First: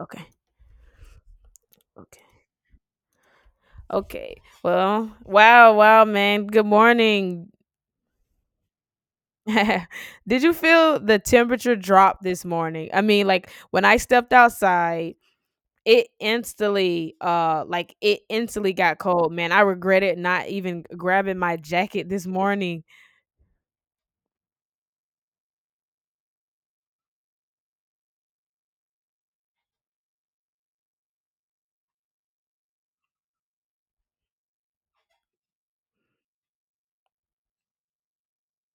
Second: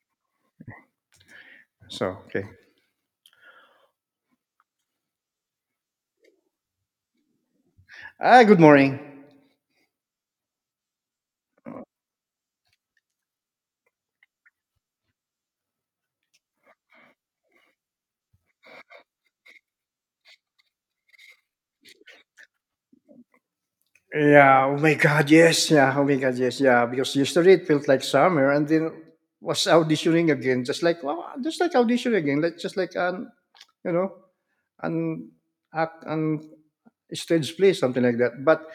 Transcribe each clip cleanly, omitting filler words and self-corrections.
Okay. So, Okay. okay. Okay. Well, wow, wow, man. Good morning. Good morning. Did you feel the temperature drop this morning? I mean, like when I stepped outside, it instantly like it instantly got cold, man. I regretted not even grabbing my jacket this morning. Yeah, oh my God, yes. Yeah, oh my God, yes. Yeah, because yesterday it felt like summer and then was auditioning again, just like, wow, just like auditioning again, like, just like you know, an act, an stage play, something like that.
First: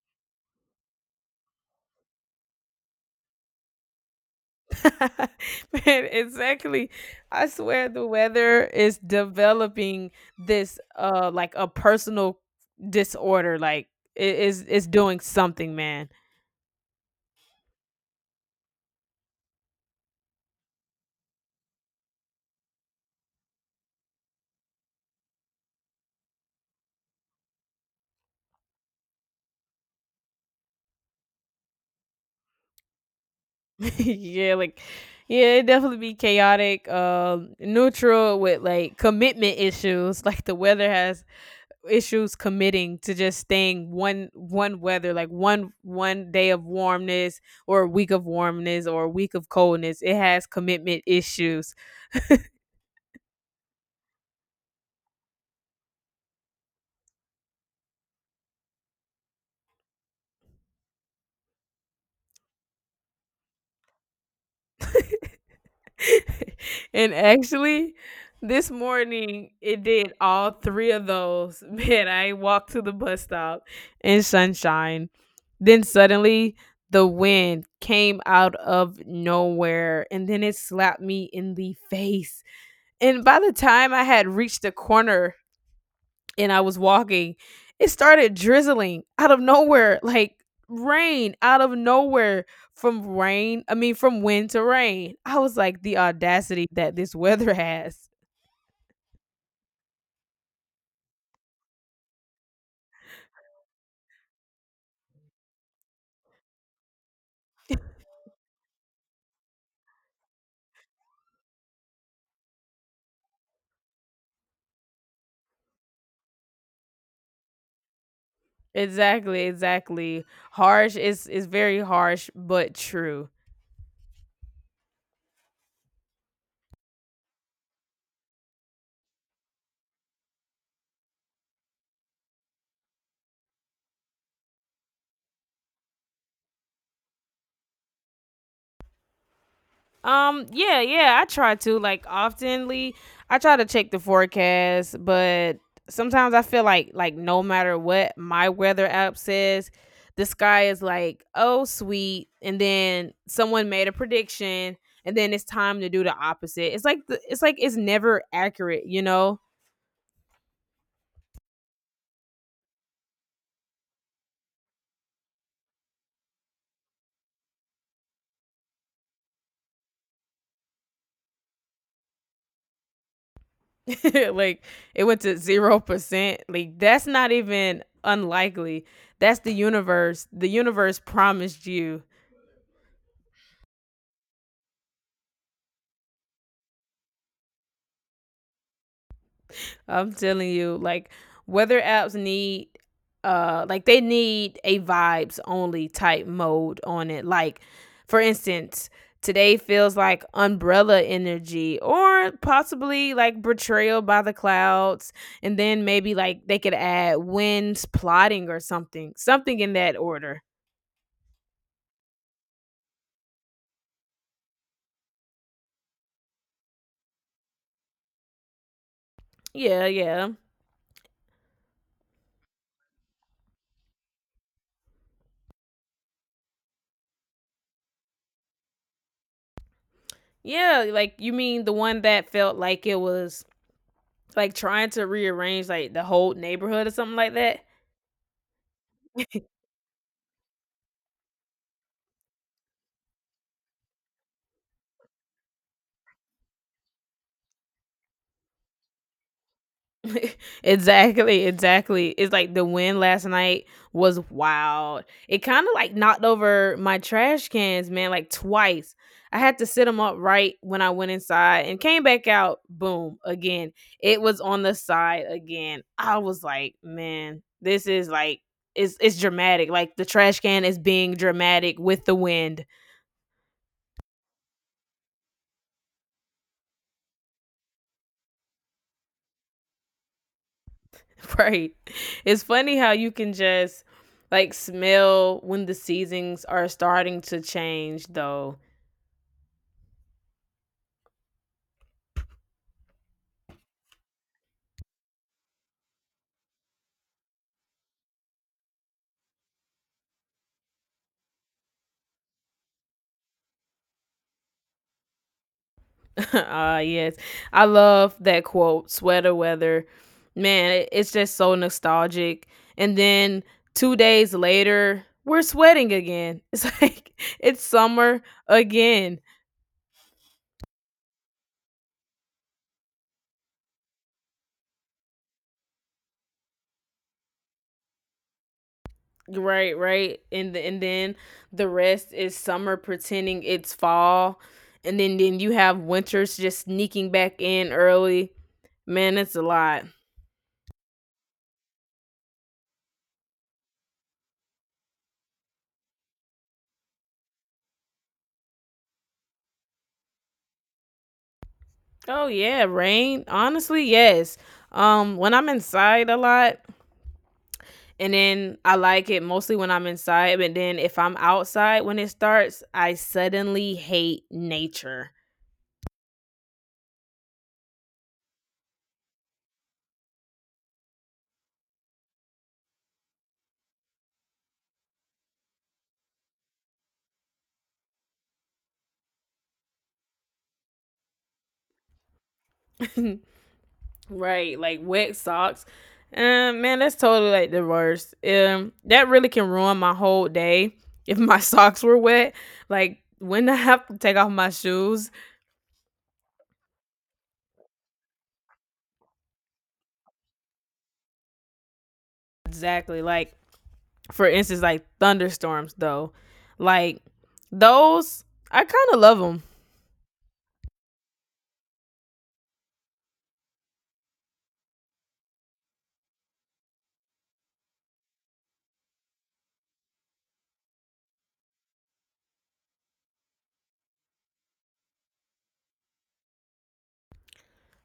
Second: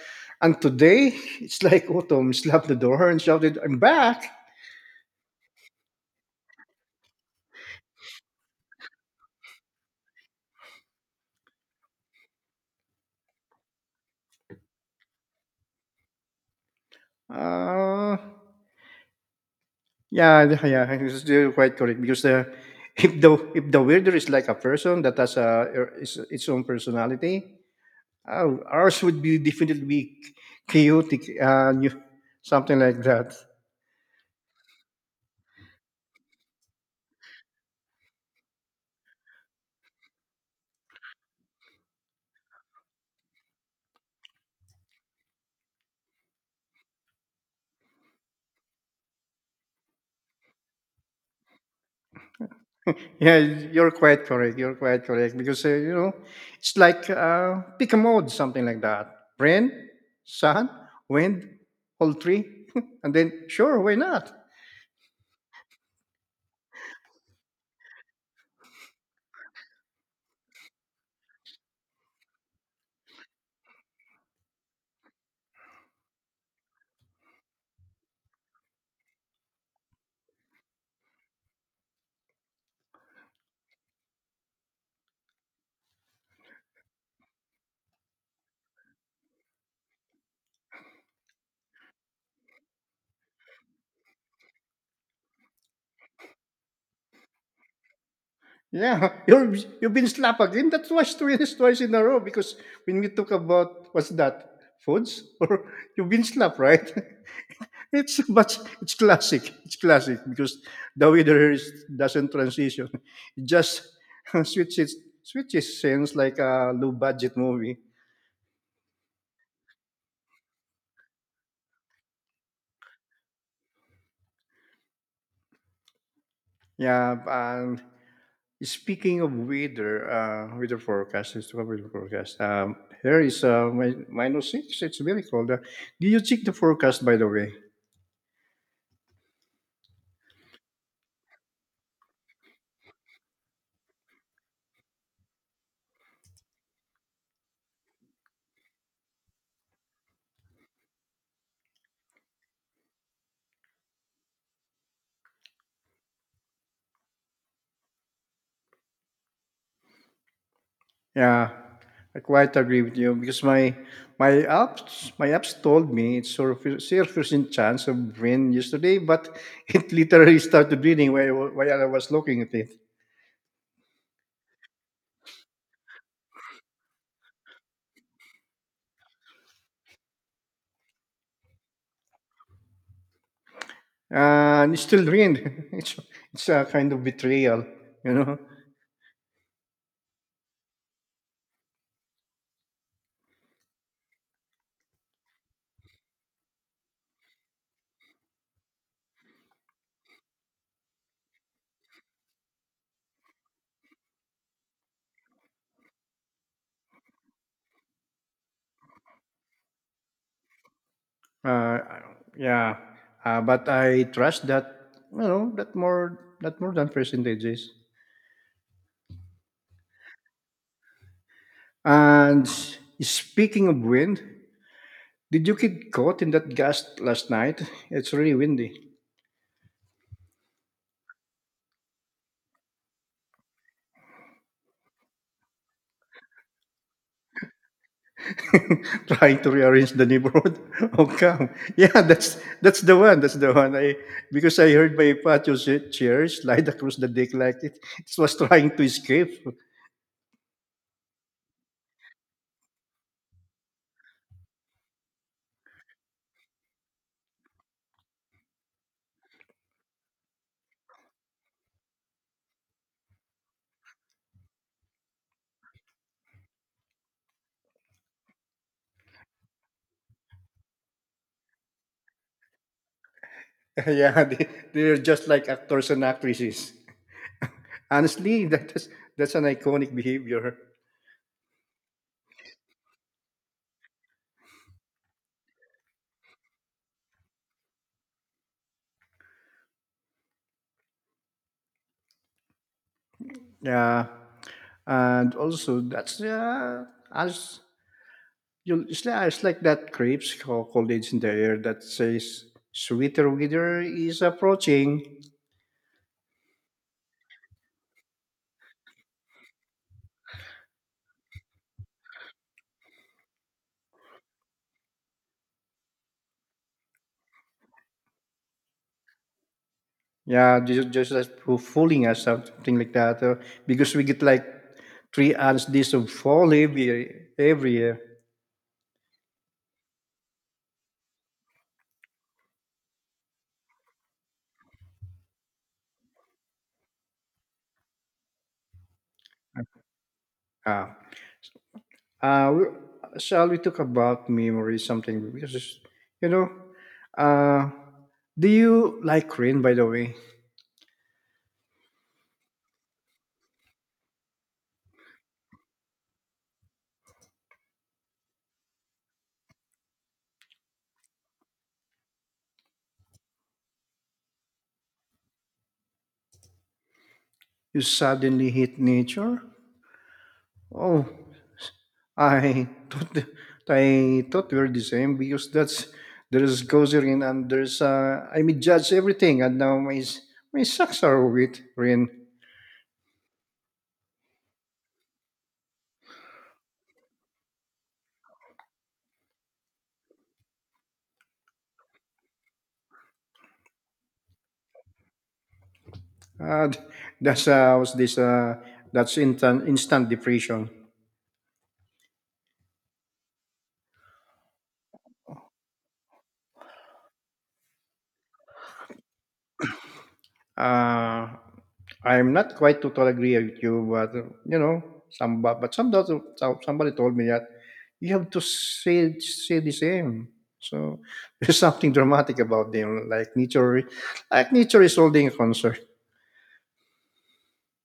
And today, it's like autumn slapped the door and shouted, "I'm back." Man, exactly. I swear the weather is developing this like a personal disorder, like it's doing something, man. Uh, yeah, it's still quite correct because the if the weirder is like a person that has a its own personality, ours would be definitely be chaotic and you, something like that. Yeah, like yeah, it definitely be chaotic, neutral with like commitment issues. Like the weather has issues committing to just staying one weather, like one one day of warmness or a week of warmness or a week of coldness. It has commitment issues. Yeah, you're quite correct. You're quite correct because it's like pick a mode, something like that. Rain, sun, wind, all three, and then sure, why not? And actually, this morning it did all three of those. Man, I walked to the bus stop in sunshine. Then suddenly the wind came out of nowhere and then it slapped me in the face. And by the time I had reached the corner and I was walking, it started drizzling out of nowhere, like rain out of nowhere from rain. I mean, from wind to rain. I was like, the audacity that this weather has. Yeah, you've been slapped again. That was twice, twice in a row because when we talk about what's that foods or you've been slapped, right? it's but it's classic. It's classic because the weather here is, doesn't transition. It just switches switches scenes like a low budget movie. Exactly, exactly. Harsh is very harsh, but true. Yeah, and speaking of weather, weather forecast, let's talk about weather forecast. Here is -6. It's very cold. Do you check the forecast, by the way? Yeah, yeah, I try to like oftenly. I try to check the forecast, but sometimes I feel like no matter what my weather app says, the sky is like, "Oh, sweet." And then someone made a prediction, and then it's time to do the opposite. It's like it's like it's never accurate, Yeah, I quite agree with you because my apps told me it's sort of 0% chance of rain yesterday, but it literally started raining while I was looking at it, Like it went to 0%. Like that's not even unlikely. That's the universe. The universe promised you. and it still rained. It's it's a kind of betrayal, you know. I'm telling you, like weather apps need like they need a vibes only type mode on it. Like for instance, today feels like umbrella energy or possibly like betrayal by the clouds, and then maybe like they could add winds plotting or something. Something in that order. Uh, yeah, but I trust that you know that more than percentages. Yeah, yeah. And speaking of wind, did you get caught in that gust last night? It's really windy. Yeah, like you mean the one that felt like it was like trying to rearrange like the whole neighborhood or something like that? Trying to rearrange the neighborhood. Oh, come! Yeah, that's the one. That's the one. I Because I heard my patio chair slide across the deck like it was trying to escape. Exactly, exactly. It's like the wind last night was wild. It kind of like knocked over my trash cans, man, like twice. I had to sit them up right when I went inside and came back out. Boom, again. It was on the side again. I was like, man, this is like it's dramatic. Like the trash can is being dramatic with the wind. Yeah, they're just like actors and actresses. Honestly, that's an iconic behavior. Right. It's funny how you can just like smell when the seasons are starting to change though. Yeah, and also that's as you it's like that crepes called it's in the air that says sweeter weather is approaching. Ah, yes. I love that quote, sweater weather. Man, it's just so nostalgic. And then 2 days later, we're sweating again. It's like it's summer again. Yeah, just as for fooling us something like that, because we get like 3 ounce this of fall every year. Right, right. And then the rest is summer pretending it's fall. And then you have winters just sneaking back in early. Man, it's a lot. Ah, uh, we- shall we talk about memory something? Because it's- you know, uh, do you like rain, by the way? Oh yeah, rain. Honestly, yes. Um, when I'm inside a lot, and then I like it mostly when I'm inside, but then if I'm outside when it starts, I suddenly hate nature. You suddenly hit nature. Oh, I thought I thought we were the same because that's there is cozy rain and there's I mean judge everything and now my socks are wet rain. Right, like wet socks. Man, that's totally like the worst. That really can ruin my whole day if my socks were wet. Like when I have to take off my shoes. Uh, that's was this that's instant depression. Exactly. Like for instance, like thunderstorms though. Like those, I kind of love them. Uh, I'm not quite totally agree with you, but some but somebody told me that you have to say the same. So there's something dramatic about them, like nature is holding a concert.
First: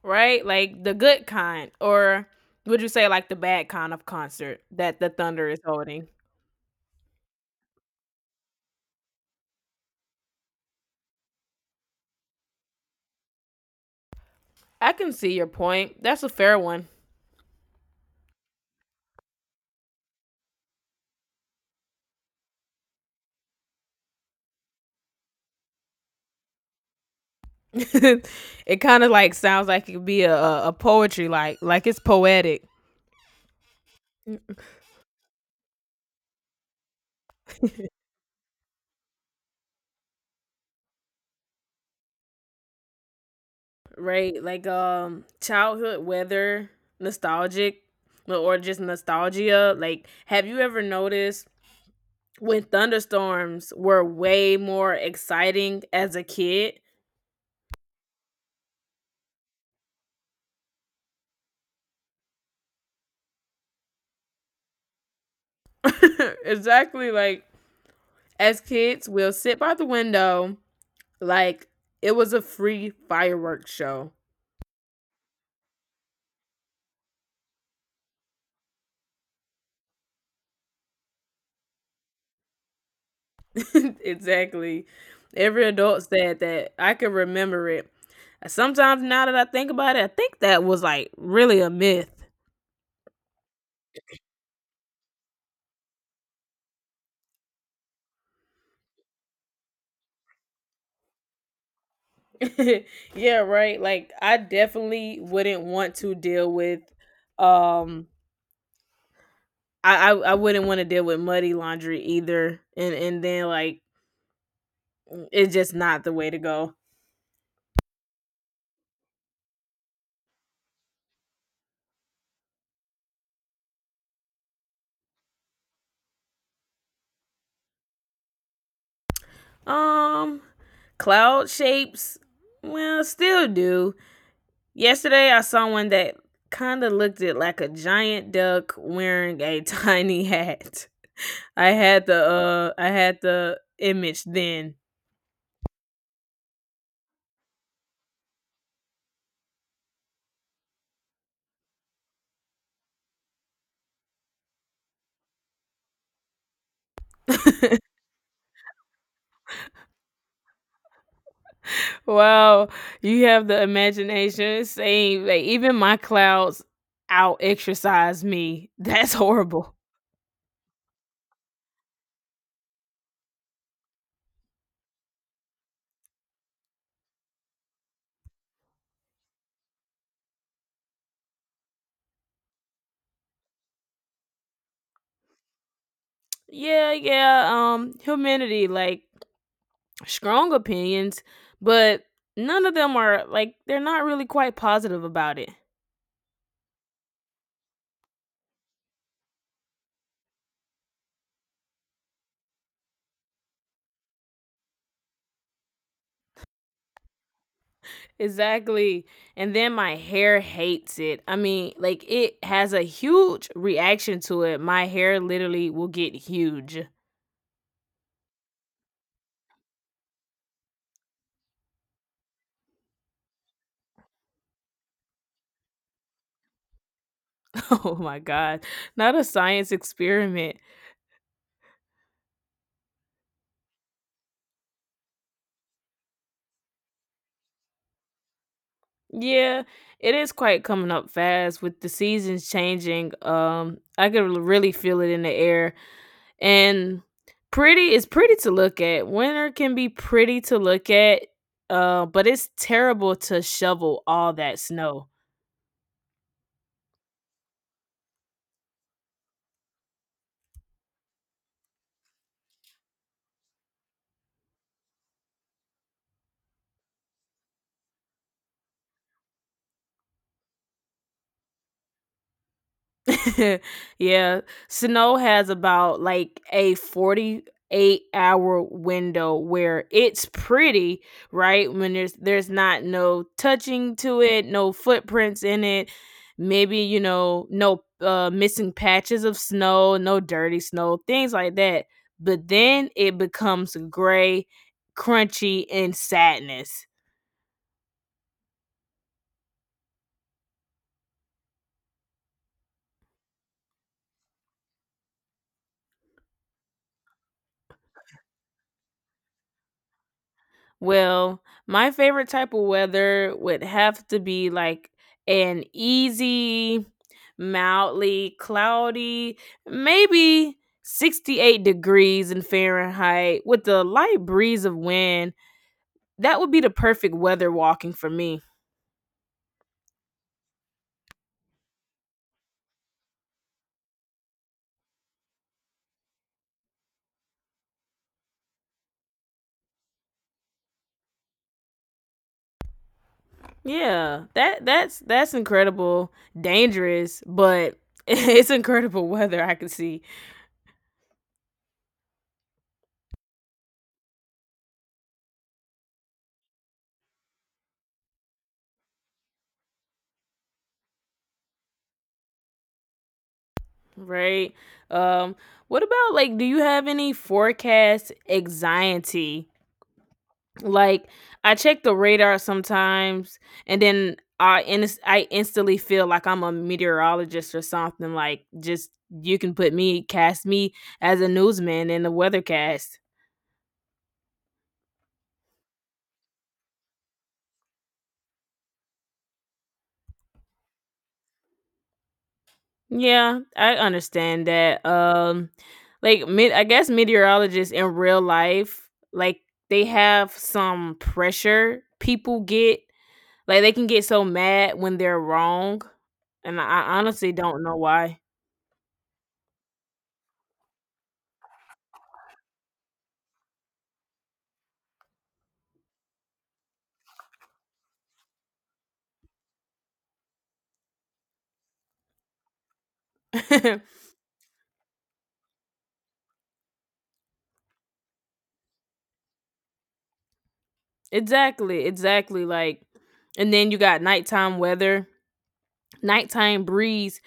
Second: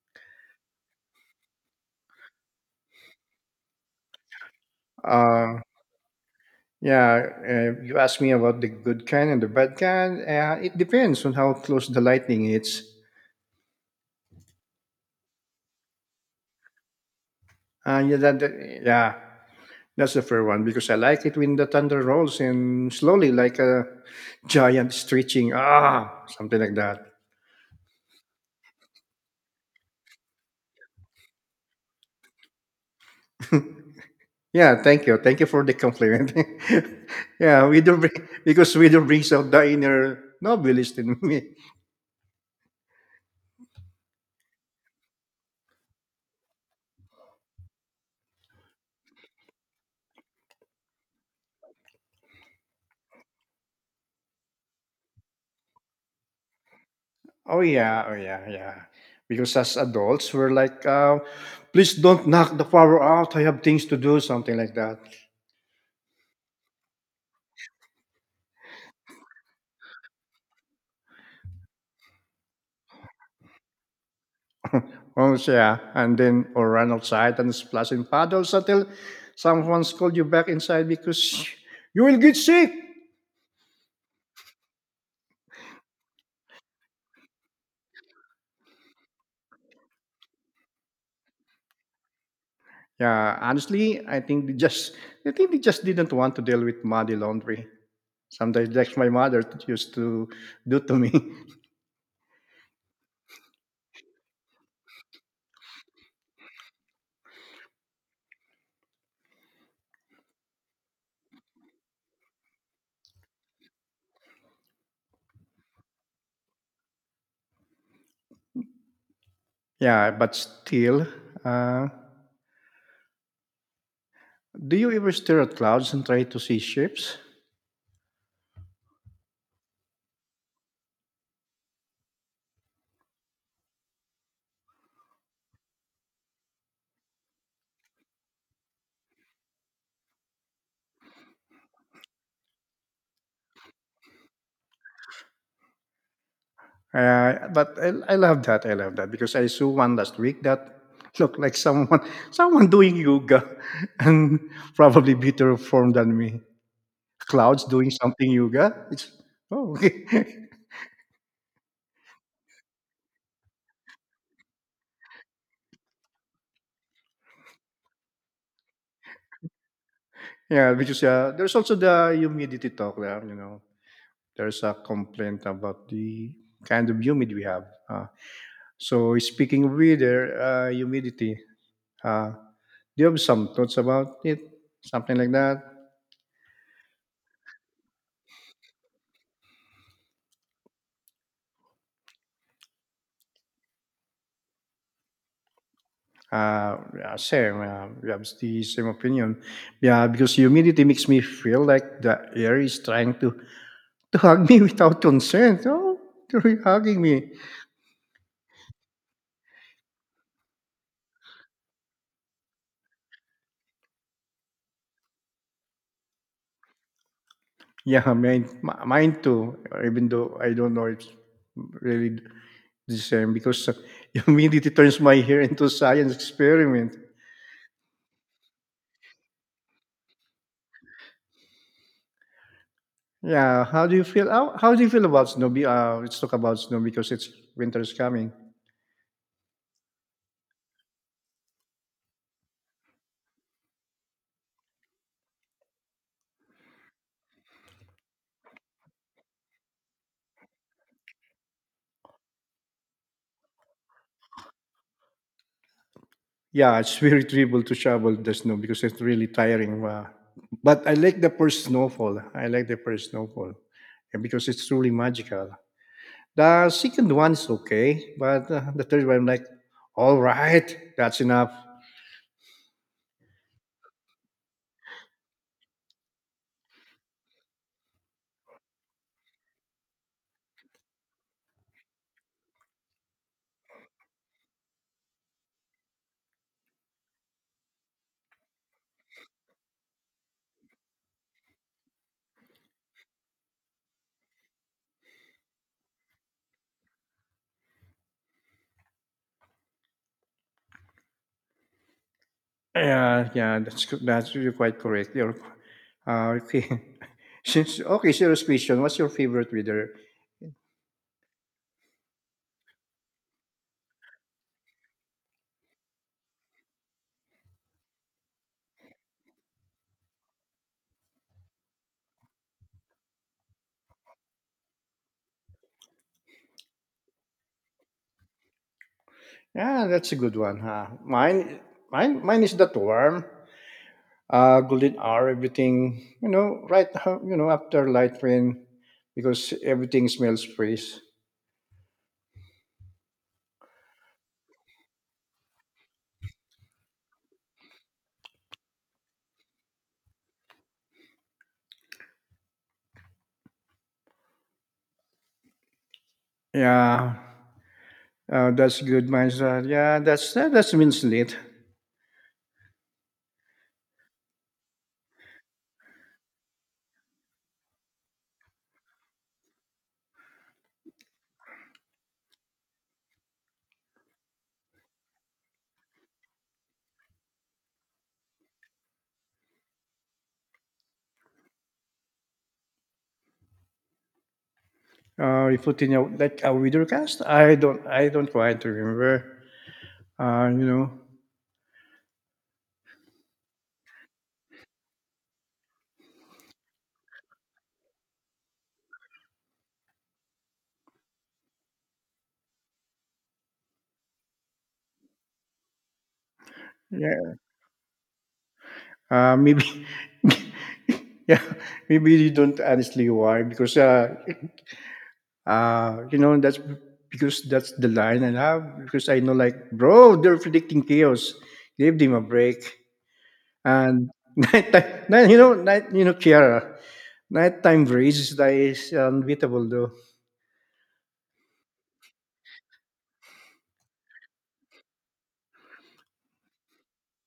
Right, like the good kind, or would you say like the bad kind of concert that the thunder is Uh, holding? yeah, you asked me about the good kind and the bad kind. It depends on how close the lightning is. I can see your point. That's a fair one. Yeah. That's the fair one because I like it when the thunder rolls and slowly, like a giant stretching, ah, something like that. It kind of like sounds like it could be a poetry like it's poetic, Yeah, thank you for the compliment. Yeah, because we do brings out the inner novelist in me. right? Like childhood weather nostalgic, no, or just nostalgia. Like have you ever noticed when thunderstorms were way more exciting as a kid? Oh yeah, oh yeah, yeah. Because as adults, we're like, please don't knock the power out. I have things to do, something like that. Exactly, like as kids we'll sit by the window like it was a free fireworks show. Oh, yeah. And then, or run outside and splash in puddles until someone calls you back inside because you will get sick. Exactly. Every adult said that. I can remember it. Sometimes now that I think about it, I think that was like really a myth. Yeah, honestly, I think they just didn't want to deal with muddy laundry. Sometimes that's my mother used to do to me. Yeah, right. Like I definitely wouldn't want to deal with um I wouldn't want to deal with muddy laundry either. And then like it's just not the way to go. Yeah, but still, uh, do you ever stare at clouds and try to see ships? Um, cloud shapes, well still do. Yesterday, I saw one that kind of looked it like a giant duck wearing a tiny hat. I had the I had the image then. But I love that. I love that because I saw one last week that looked like someone someone doing yoga and probably better form than me. Clouds doing something yoga. It's oh okay. Wow, you have the imagination. Saying like even my clouds out exercise me. That's horrible. Yeah. Because there's also the humidity talk there. There's a complaint about the kind of humid we have. So speaking of weather, humidity. Uh, do you have some thoughts about it? Something like that. Yeah, yeah. Humanity like strong opinions, but none of them are like they're not really quite positive about it. Yeah, same. We have the same opinion. Yeah, because humidity makes me feel like the air is trying to hug me without consent. Oh, they're hugging me. Exactly. And then my hair hates it. I mean, like it has a huge reaction to it. My hair literally will get huge. Yeah, mine too. Even though I don't know it's really the same because humidity turns my hair into a science experiment. Oh my God. Not a science experiment. Yeah, how do you feel? How do you feel about snow? Let's talk about snow because it's winter is coming. Yeah, it is quite coming up fast with the seasons changing. I could really feel it in the air. And pretty is pretty to look at. Winter can be pretty to look at, but it's terrible to shovel all that snow. Yeah, it's very terrible to shovel the snow because it's really tiring. But I like the first snowfall. I like the first snowfall eh, Because it's truly magical. The second one is okay, but the third one, I'm like, all right, that's enough. Yeah, snow has about like a 48-hour window where it's pretty, right? When there's not no touching to it, no footprints in it, maybe you know, no missing patches of snow, no dirty snow, things like that. But then it becomes gray, crunchy and sadness. Yeah, yeah, that's co- that's you're quite correct. You're Okay. Okay, serious question, what's your favorite weather? Well, my favorite type of weather would have to be like an easy, mildly cloudy, maybe 68 degrees in Fahrenheit with a light breeze of wind. That would be the perfect weather walking for me. Yeah, that's a good one. Huh? Mine is the warm, golden hour, everything, right, after light rain, because everything smells fresh. Yeah, that's that's incredible, dangerous, but it's incredible weather I can see, Yeah, that's good, mindset. Yeah, that's means late. right? Um, what about like, do you have any forecast anxiety? Like, I check the radar sometimes, and then I instantly feel like I'm a meteorologist or something. Like, just you can put me, cast me as a newsman in the weathercast. You put in a, like a cast. I don't quite remember. Uh, you know, Yeah, I understand that. Like, I guess meteorologists in real life, like, they have some pressure people get. Like, they can get so mad when they're wrong, and I honestly yeah, don't know why. Maybe, yeah, maybe you don't honestly why because that's because that's the line I have because I know, like, bro, they're predicting chaos. Give them a break. And nighttime, night, you know, Kiara, nighttime breeze that is unbeatable, though. Exactly, exactly. Like, and then you got nighttime weather. Nighttime breeze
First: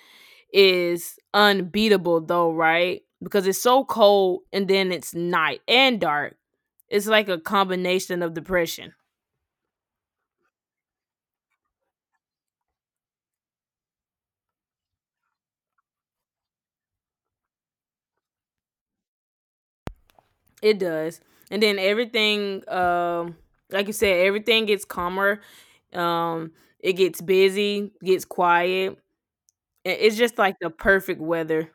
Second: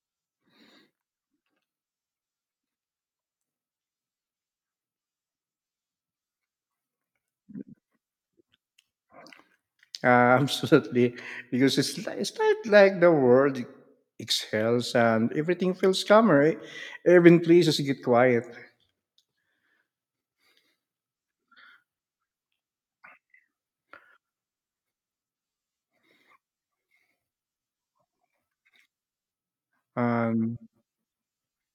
is unbeatable, though, right? Because it's so cold and then it's night and dark. It's like a combination of depression. Absolutely, because it's not like the world exhales and everything feels calmer. Right? Even places get quiet. It does. And then everything, like you said, everything gets calmer. Um, it gets busy, gets quiet. It's just like Um, the perfect weather.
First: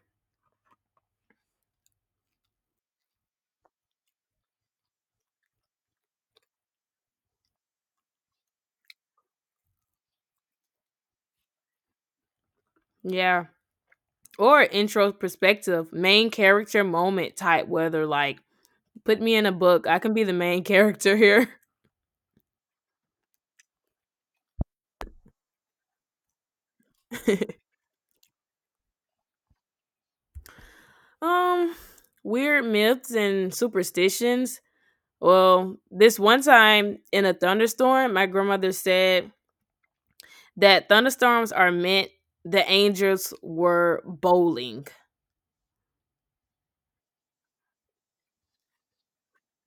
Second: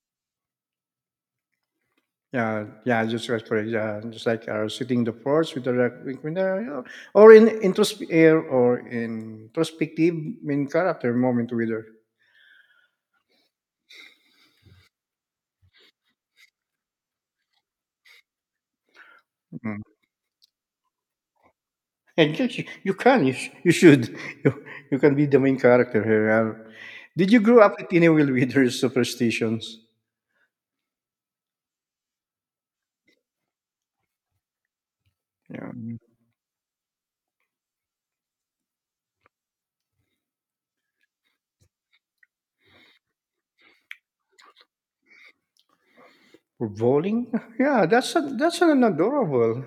Yeah, yeah, just rest for yeah, just like sitting the porch with the recliner, or in introspective or introspective main character moment with her. Yeah. Or intro perspective, main character moment type weather. Like, put me in a Mm. book. I can be the main character here. And yes, you can, you should, you, you can be the main character here. Did you grow up with any Will with her superstitions? Um, weird myths and superstitions. Yeah. Well, this one time in a thunderstorm, my grandmother said that thunderstorms are meant the angels were bowling. For bowling? Yeah, that's an adorable.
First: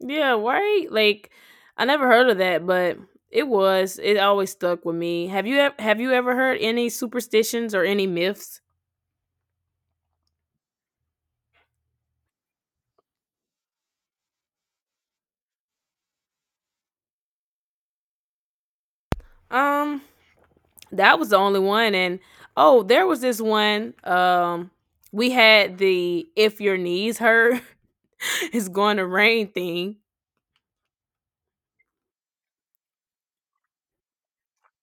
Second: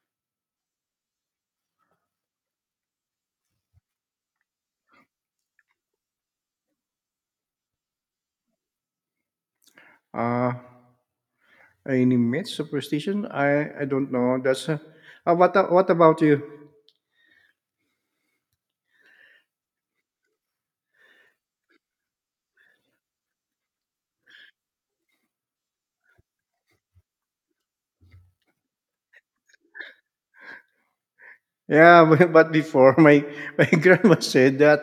Yeah, right? Like I never heard of that, but it was. It always stuck with me. Have you have you ever heard any superstitions or any myths? Uh, any myth superstition? I don't know. That's a, what a- what about you? Um, that was the only one, and oh there was this one we had the if your knees hurt it's going to rain thing. Yeah, but before my my grandma said that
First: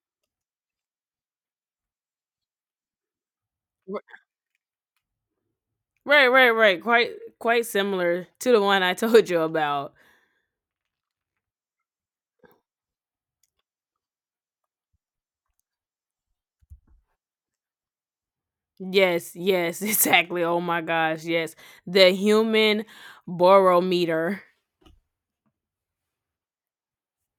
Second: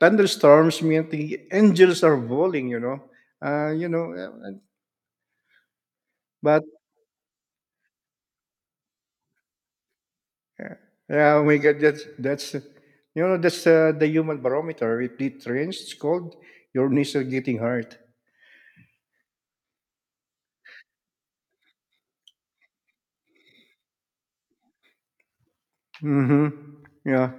thunderstorms mean the angels are bowling. Uh, you R- know, uh, and- right right but right, quite quite similar to the one I told you about. yeah, we my God, that's you know that's the human barometer. If it rains, it's cold. Your knees are getting hurt. Yes, yes, exactly, oh my gosh, yes, the human barometer. Mm-hmm. Yeah,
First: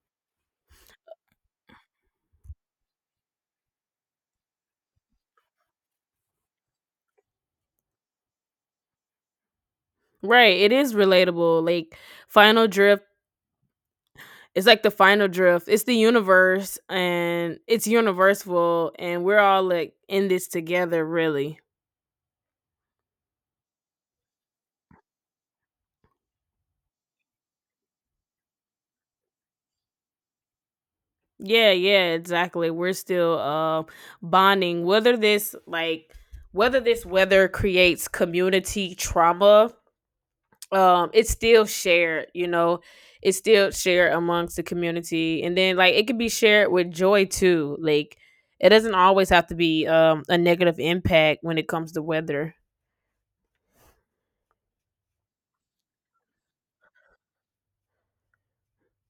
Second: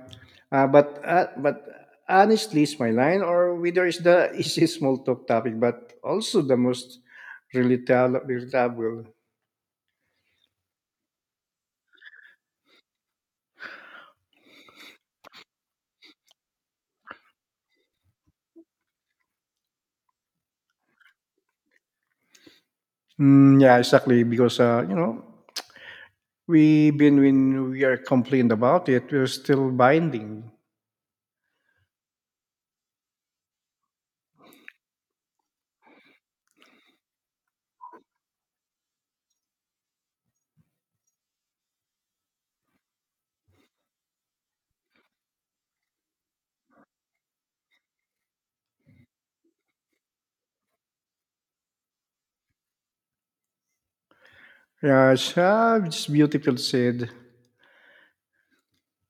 but honestly, it's my line or whether it's the easy small talk topic, but also the most relatable. Right, it is relatable, like final drift it's like the final drift, it's the universe and it's universal and we're all like in this together, really. Mm, yeah, exactly. Because you know. Even when we are complained about it, we're still binding. Yeah, yeah, exactly. We're still bonding. Whether this weather creates community trauma, it's still shared. You know, it's still shared amongst the community, and then like it can be shared with joy too. Like it doesn't always have to be a negative impact when it comes to weather. Raj have just beautiful said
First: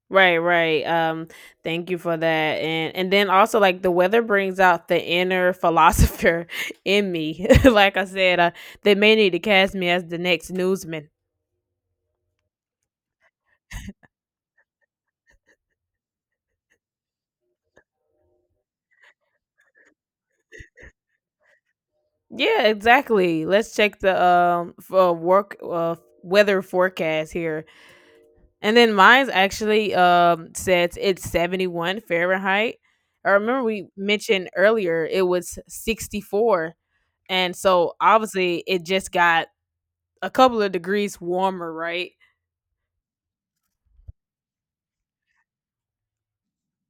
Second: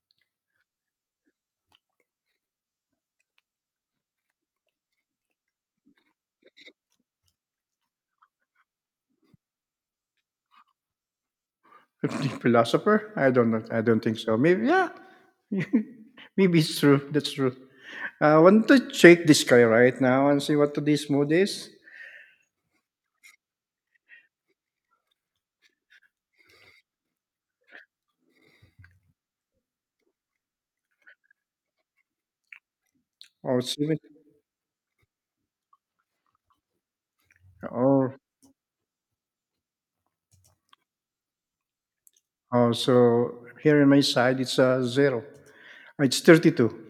Right, right. Thank you for that. And then also like the weather brings out the inner philosopher in me. Like I said, they may need to cast me as the next newsman. the philosopher. I don't know. I don't think so. Maybe yeah. Maybe it's true. That's true. I want to check this guy right now and see what today's mood is. Yeah, exactly. Let's check the for work weather forecast here. And then mine's actually says it's 71 Fahrenheit. I Oh, remember we seven. mentioned earlier it was 64. And so Oh, obviously it just got a couple of degrees warmer, right? oh. So here in my side, it's a zero. It's 32.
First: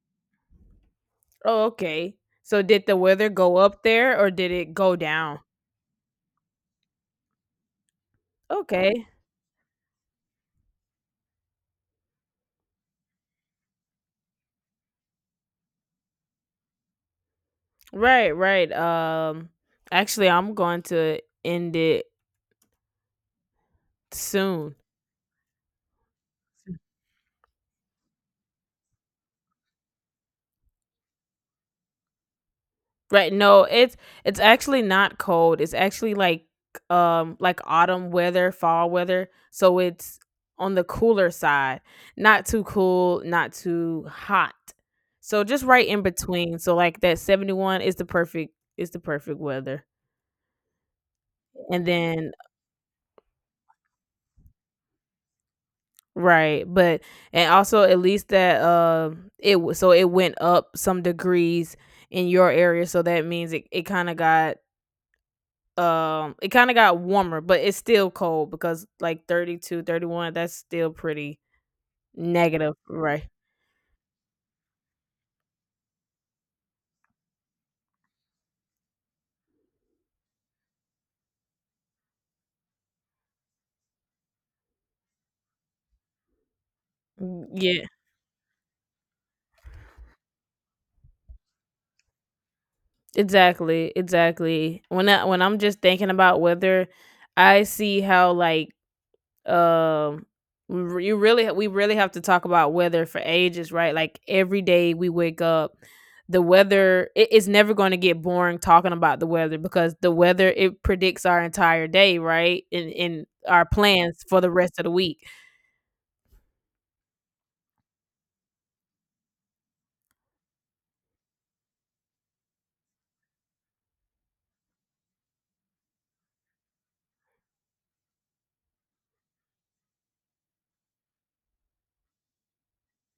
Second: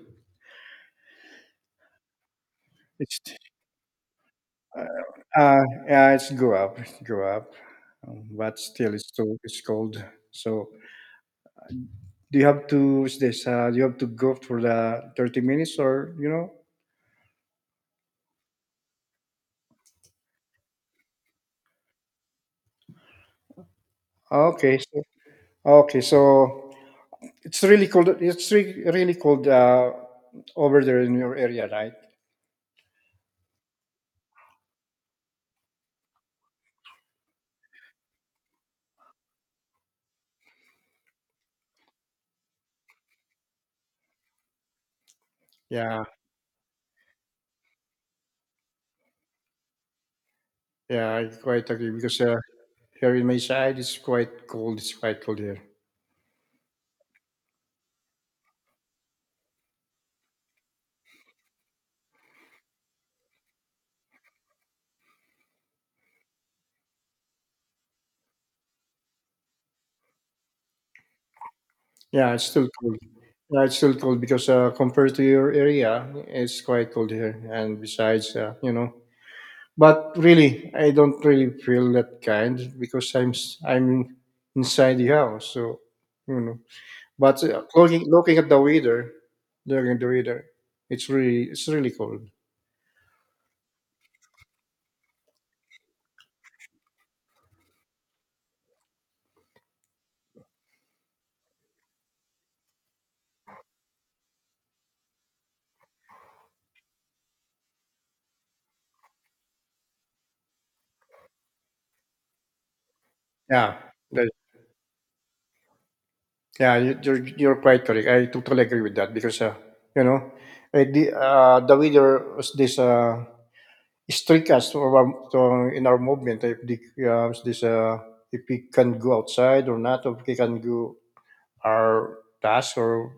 Oh, okay. So did the It's weather go up there or did it go down? uh, yeah. It's go up, but still Okay. It's cold. So do you have to go for the 30 minutes, or Right, right. Um, actually I'm going to end it soon. okay, so, okay so it's really cold, really cold, over there in your area, right? Right. No, it's actually not cold. It's actually like autumn weather, fall weather. So it's on the cooler side. Not too cool, not too hot. So just right in Yeah, between. So like that 71 is the perfect weather. yeah, I quite And agree because then here in my side, it's quite cold here. right, but and also at least that so it went up some degrees in your area, so that means it kind of got it kind of got warmer, but it's still cold because like 32, 31, that's still pretty Yeah, it's still negative, cold. right? Because compared to your area, it's quite cold here. And besides, but really, I don't really feel that kind because I'm inside the house, so you know. But Mm, yeah, looking at the weather, looking at the weather, it's really cold. exactly, exactly. When I'm just thinking about weather, I see how, like, um you really, we really have to talk about weather for ages, right? Like every day we wake up, the weather, it is never going to get boring talking about the weather, because the weather, it predicts our entire day, right, and our Yeah, plans that- for the rest of the week. You're quite correct. I totally agree with that because you know, the weather was this strict us to our, to, in our movement, if the, this if we can go outside or not, if we can do our task or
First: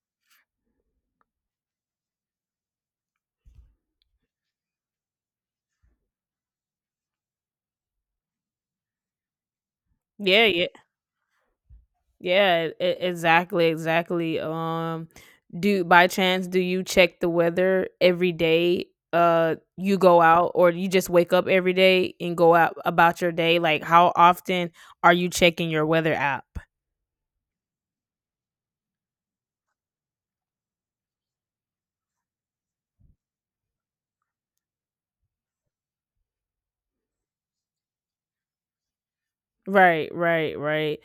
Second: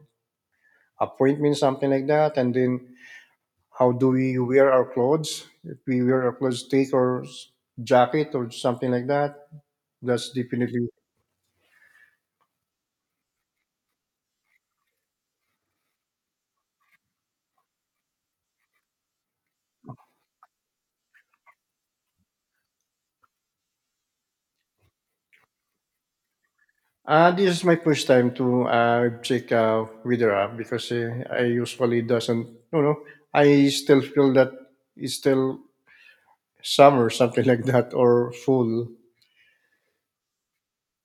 appointment, something like that. And then, how do we wear our clothes? If we wear our clothes, take our jacket or something like that, that's Yeah, yeah. definitely. Yeah, exactly, exactly. Do, by chance, do you check the weather every day? You go out, or you just wake up every day and go out about your day? Like, how often are you checking your weather app? This is my first time to check weather app because I usually doesn't, you know, I still feel that it's still summer, something like that, or full. Right, right, right.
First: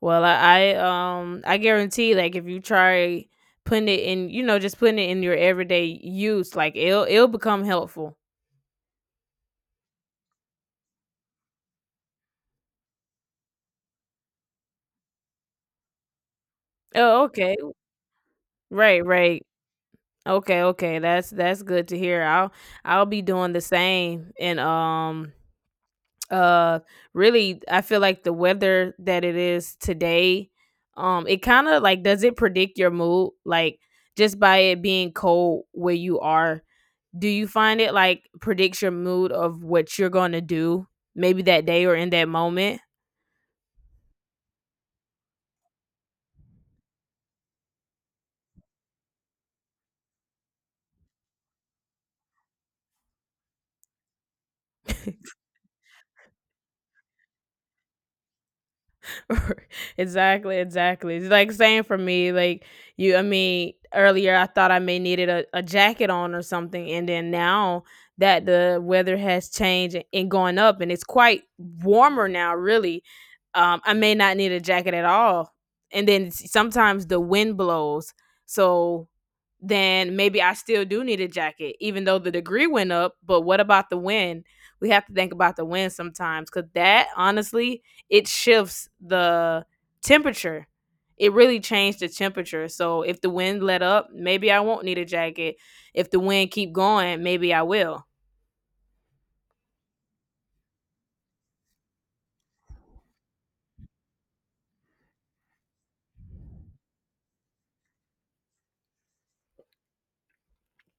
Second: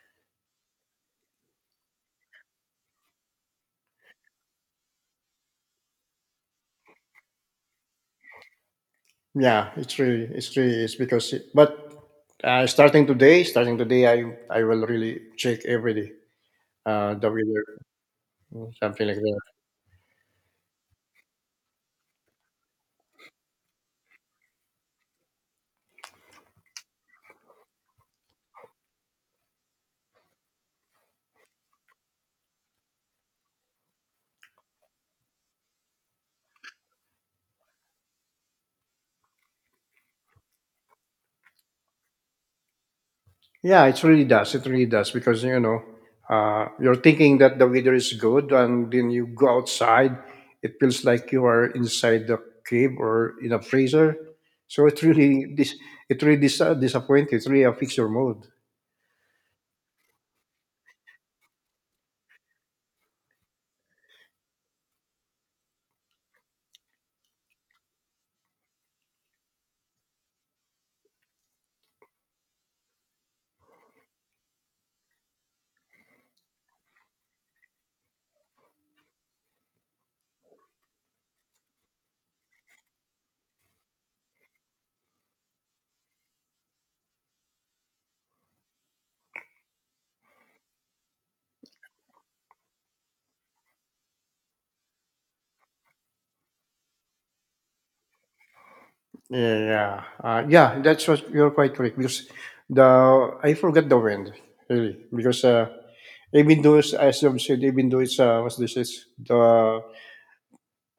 Well, I I guarantee, like, if you try putting it in, you know, just putting it in your everyday use, like, it'll become helpful. Yeah, it's really is because, but starting today, I will really check every day, Oh, the okay. weather, Right, something like that. right. Okay, okay. That's good to hear. I'll be doing the same, and uh really, I feel like the weather that it is today, it kind of, like, does it predict your mood? Like, just by it being cold where you are, do you find it, like, predicts your mood of what you're going to do maybe that day or in that moment? Yeah, it really does. It really does because you're thinking that the weather is good, and then you go outside, it feels like you are inside the cave or in a freezer. So it really it really disappoints. It really affects your mood. Exactly, exactly. It's like same for me. Like, you, earlier I thought I may needed a jacket on or something, and then now that the weather has changed and gone up, and it's quite warmer now. Really, I may not need a jacket at all. And then sometimes the wind blows, so then maybe I still do need a jacket, even though the degree went up. But what about the wind? We have to think about the wind sometimes, because that, honestly, it shifts the temperature. It really changed the temperature. So if the wind let up, maybe I won't need a jacket. If the wind keep going, maybe I will. Yeah, that's what you're quite correct because the I forgot the wind really because even though as you said, even though it's what's this is the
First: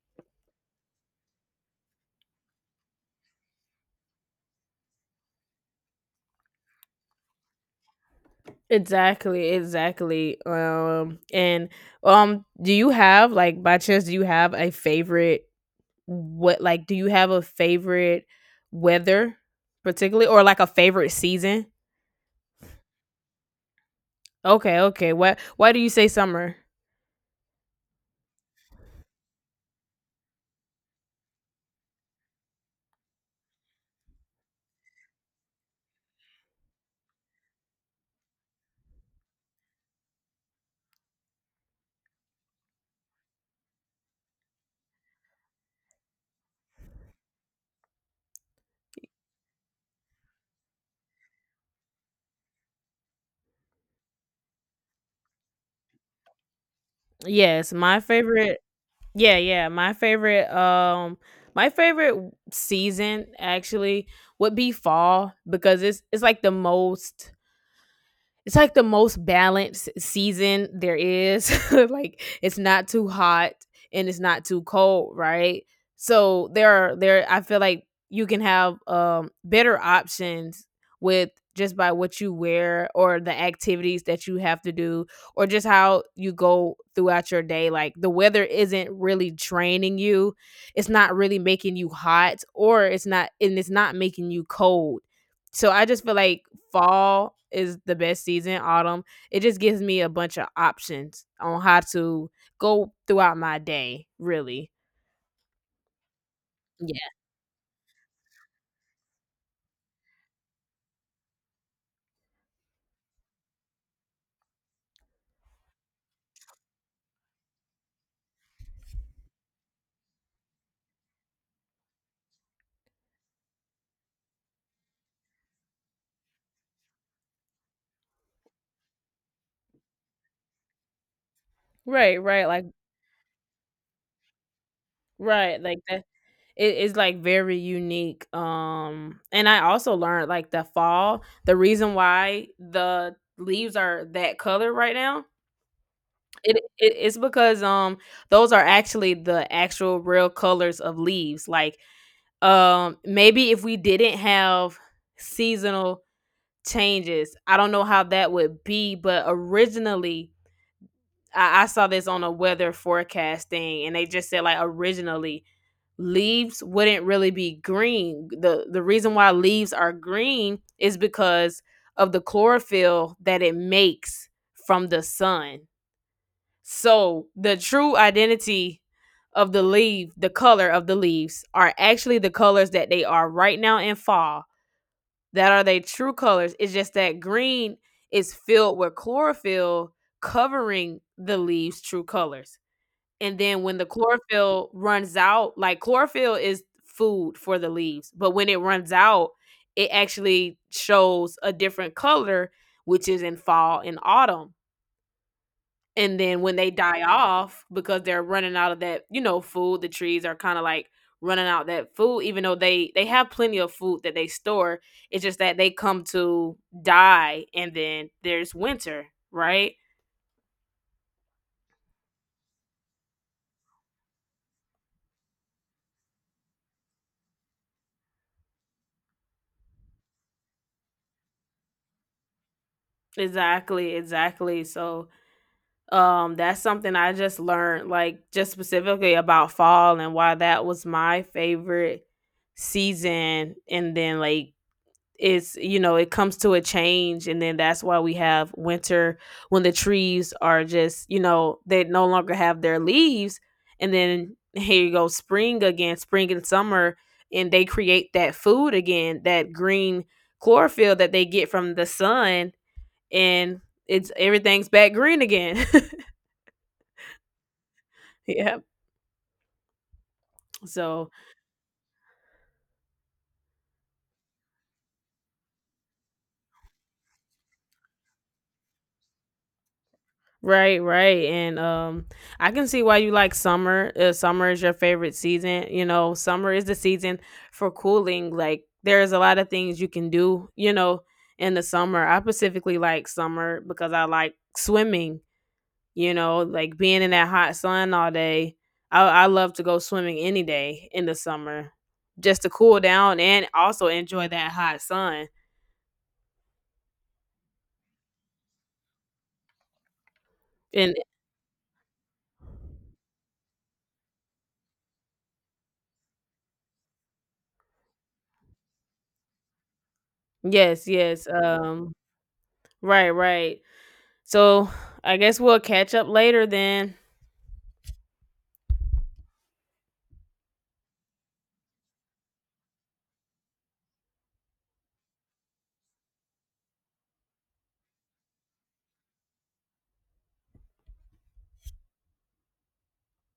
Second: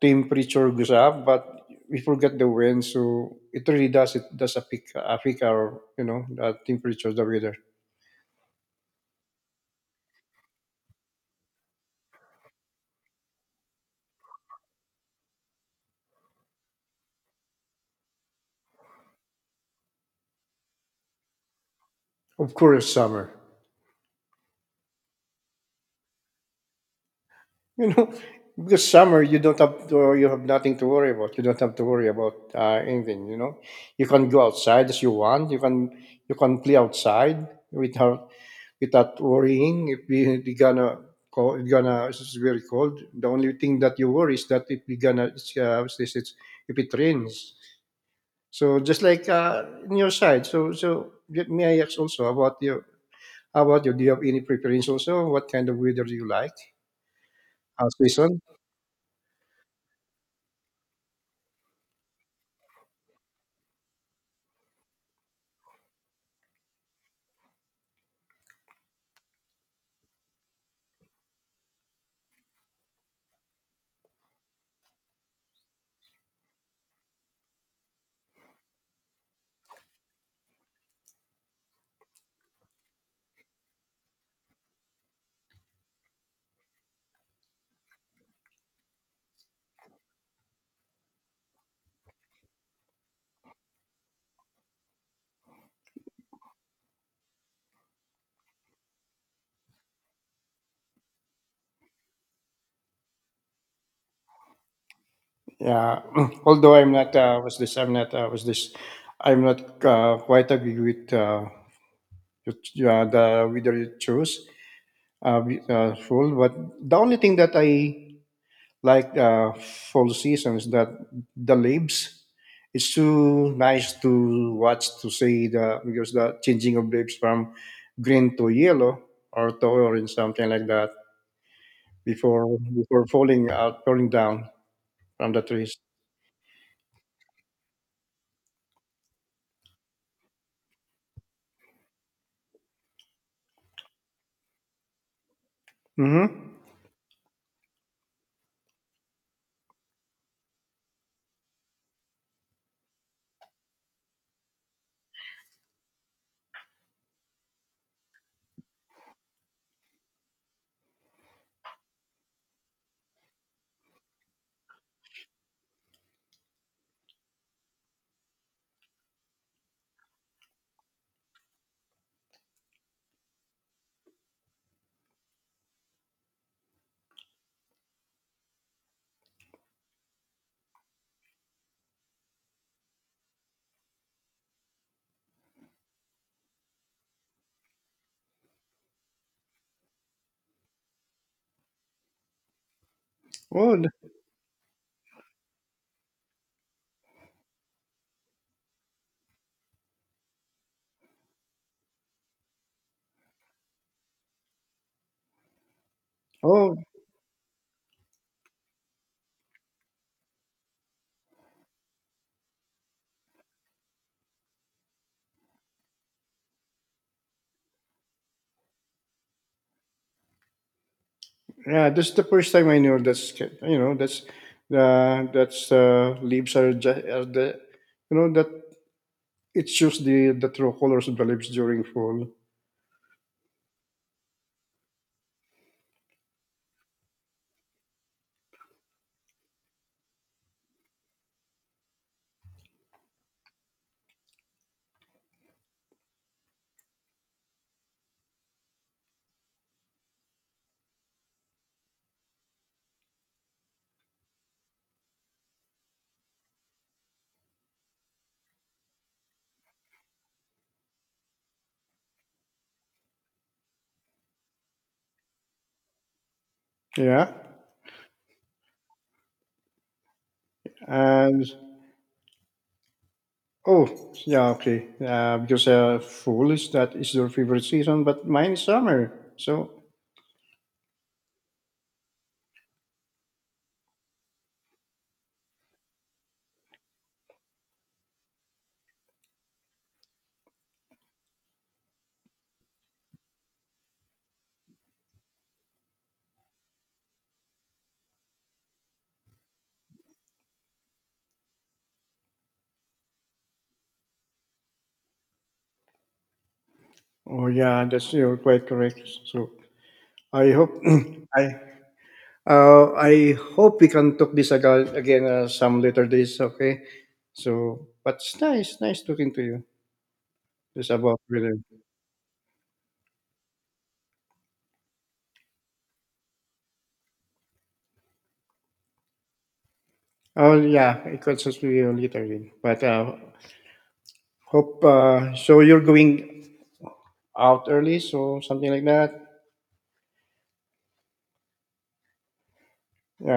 temperature goes up, but we forget the wind, so it really does affect our the temperature, the weather. Exactly, exactly. And do you have, like, by chance, do you have a favorite, what, like, do you have a favorite weather particularly, or like a favorite season? Of course, summer. Okay, okay. What, why do you say summer? You know, because summer you don't have to, you have nothing to worry about. You don't have to worry about anything. You know, you can go outside as you want. You can play outside without worrying if we are gonna cold, gonna it's very cold. The only thing that you worry is that if we gonna it's, if it rains. So just like in your side, so may I ask also about your how about you? Do you have any preference also? What kind of weather do you like? Yes, my Season? favorite. Yeah, yeah. My favorite, my favorite season, actually, would be fall, because it's like the most, it's like the most balanced season there is. Like, it's not too hot and it's not too cold, right? So there are, there, I feel like you can have, um, better options with, just by what you wear or the activities that you have to do, or just how you go throughout your day. Like, the weather isn't really draining you, it's not really making you hot, or it's not, and it's not making you cold. So I just feel like fall is the best season, autumn. It just gives me a bunch of options on how to go throughout my day, really. Yeah. Although I'm Yeah. not was this I'm not was this I'm not quite agree with, the weather you choose with, full. But the only thing that I like fall seasons, that the leaves it's too nice to watch to see, the because the changing of leaves from green to yellow, or to orange, something like that, Right, right, before like, falling out, falling down from the right, trees. like that. It is, like, very unique. And I also learned, like, the fall, the reason why the leaves are that color right now, Mm-hmm. It's because, um, those are actually the actual real colors of leaves. Like, um, maybe if we didn't have seasonal changes. I don't know how that would be, but originally, I saw this on a weather forecast thing, and they just said, like, originally leaves wouldn't really be green. The reason why leaves are green is because of the chlorophyll that it makes from the sun. So the true identity of the leaf, the color of the leaves, are actually the colors that they are right now in fall, that are their true colors. It's just that green is filled with chlorophyll covering the leaves' true colors. And then oh when the th- chlorophyll runs out, like, chlorophyll is food for the leaves, but when it runs out, it actually shows a different color, which is in fall and autumn. And then when they oh die off because they're running out of that, you know, food, the trees are kind of like running out that food, even though they have plenty of food that they store. It's just that they come to die, and then there's winter, right? yeah, this is the first time I knew that's that's leaves are the that it shows the true colors of the leaves during fall. Exactly, exactly. So, um, that's something I just learned, like, just specifically about fall and why that was my favorite season. And then, like, it's, you know, it comes to a change, and then that's why we have winter, when the trees are just, you know, they no longer have their leaves, and then here you go, spring again, spring and summer, and they create that food again, that green chlorophyll that they get from the sun, and it's, everything's back green again. Yeah, Yeah. So, and oh, yeah, okay. Because fall is that is your favorite season, but mine is summer. So, right, right. And, um, I can see why you like summer. Summer is your favorite season, you know. Summer is the season for cooling. Like, there's a lot of things you can do, you know, in the summer. I specifically like summer because I like swimming, you know, like being in that hot sun all day. I love to go swimming any day in the summer just to cool down and also enjoy that hot sun. oh yeah, that's you're quite correct. So, I hope And I I hope we can talk this again, some later days. Okay. So, but it's nice, nice talking to you. yes, It's about yes. weather. Um, right, right. So I guess we'll catch up later then. Oh yeah, it could just be later then. But hope so. You're going out early, so something like that.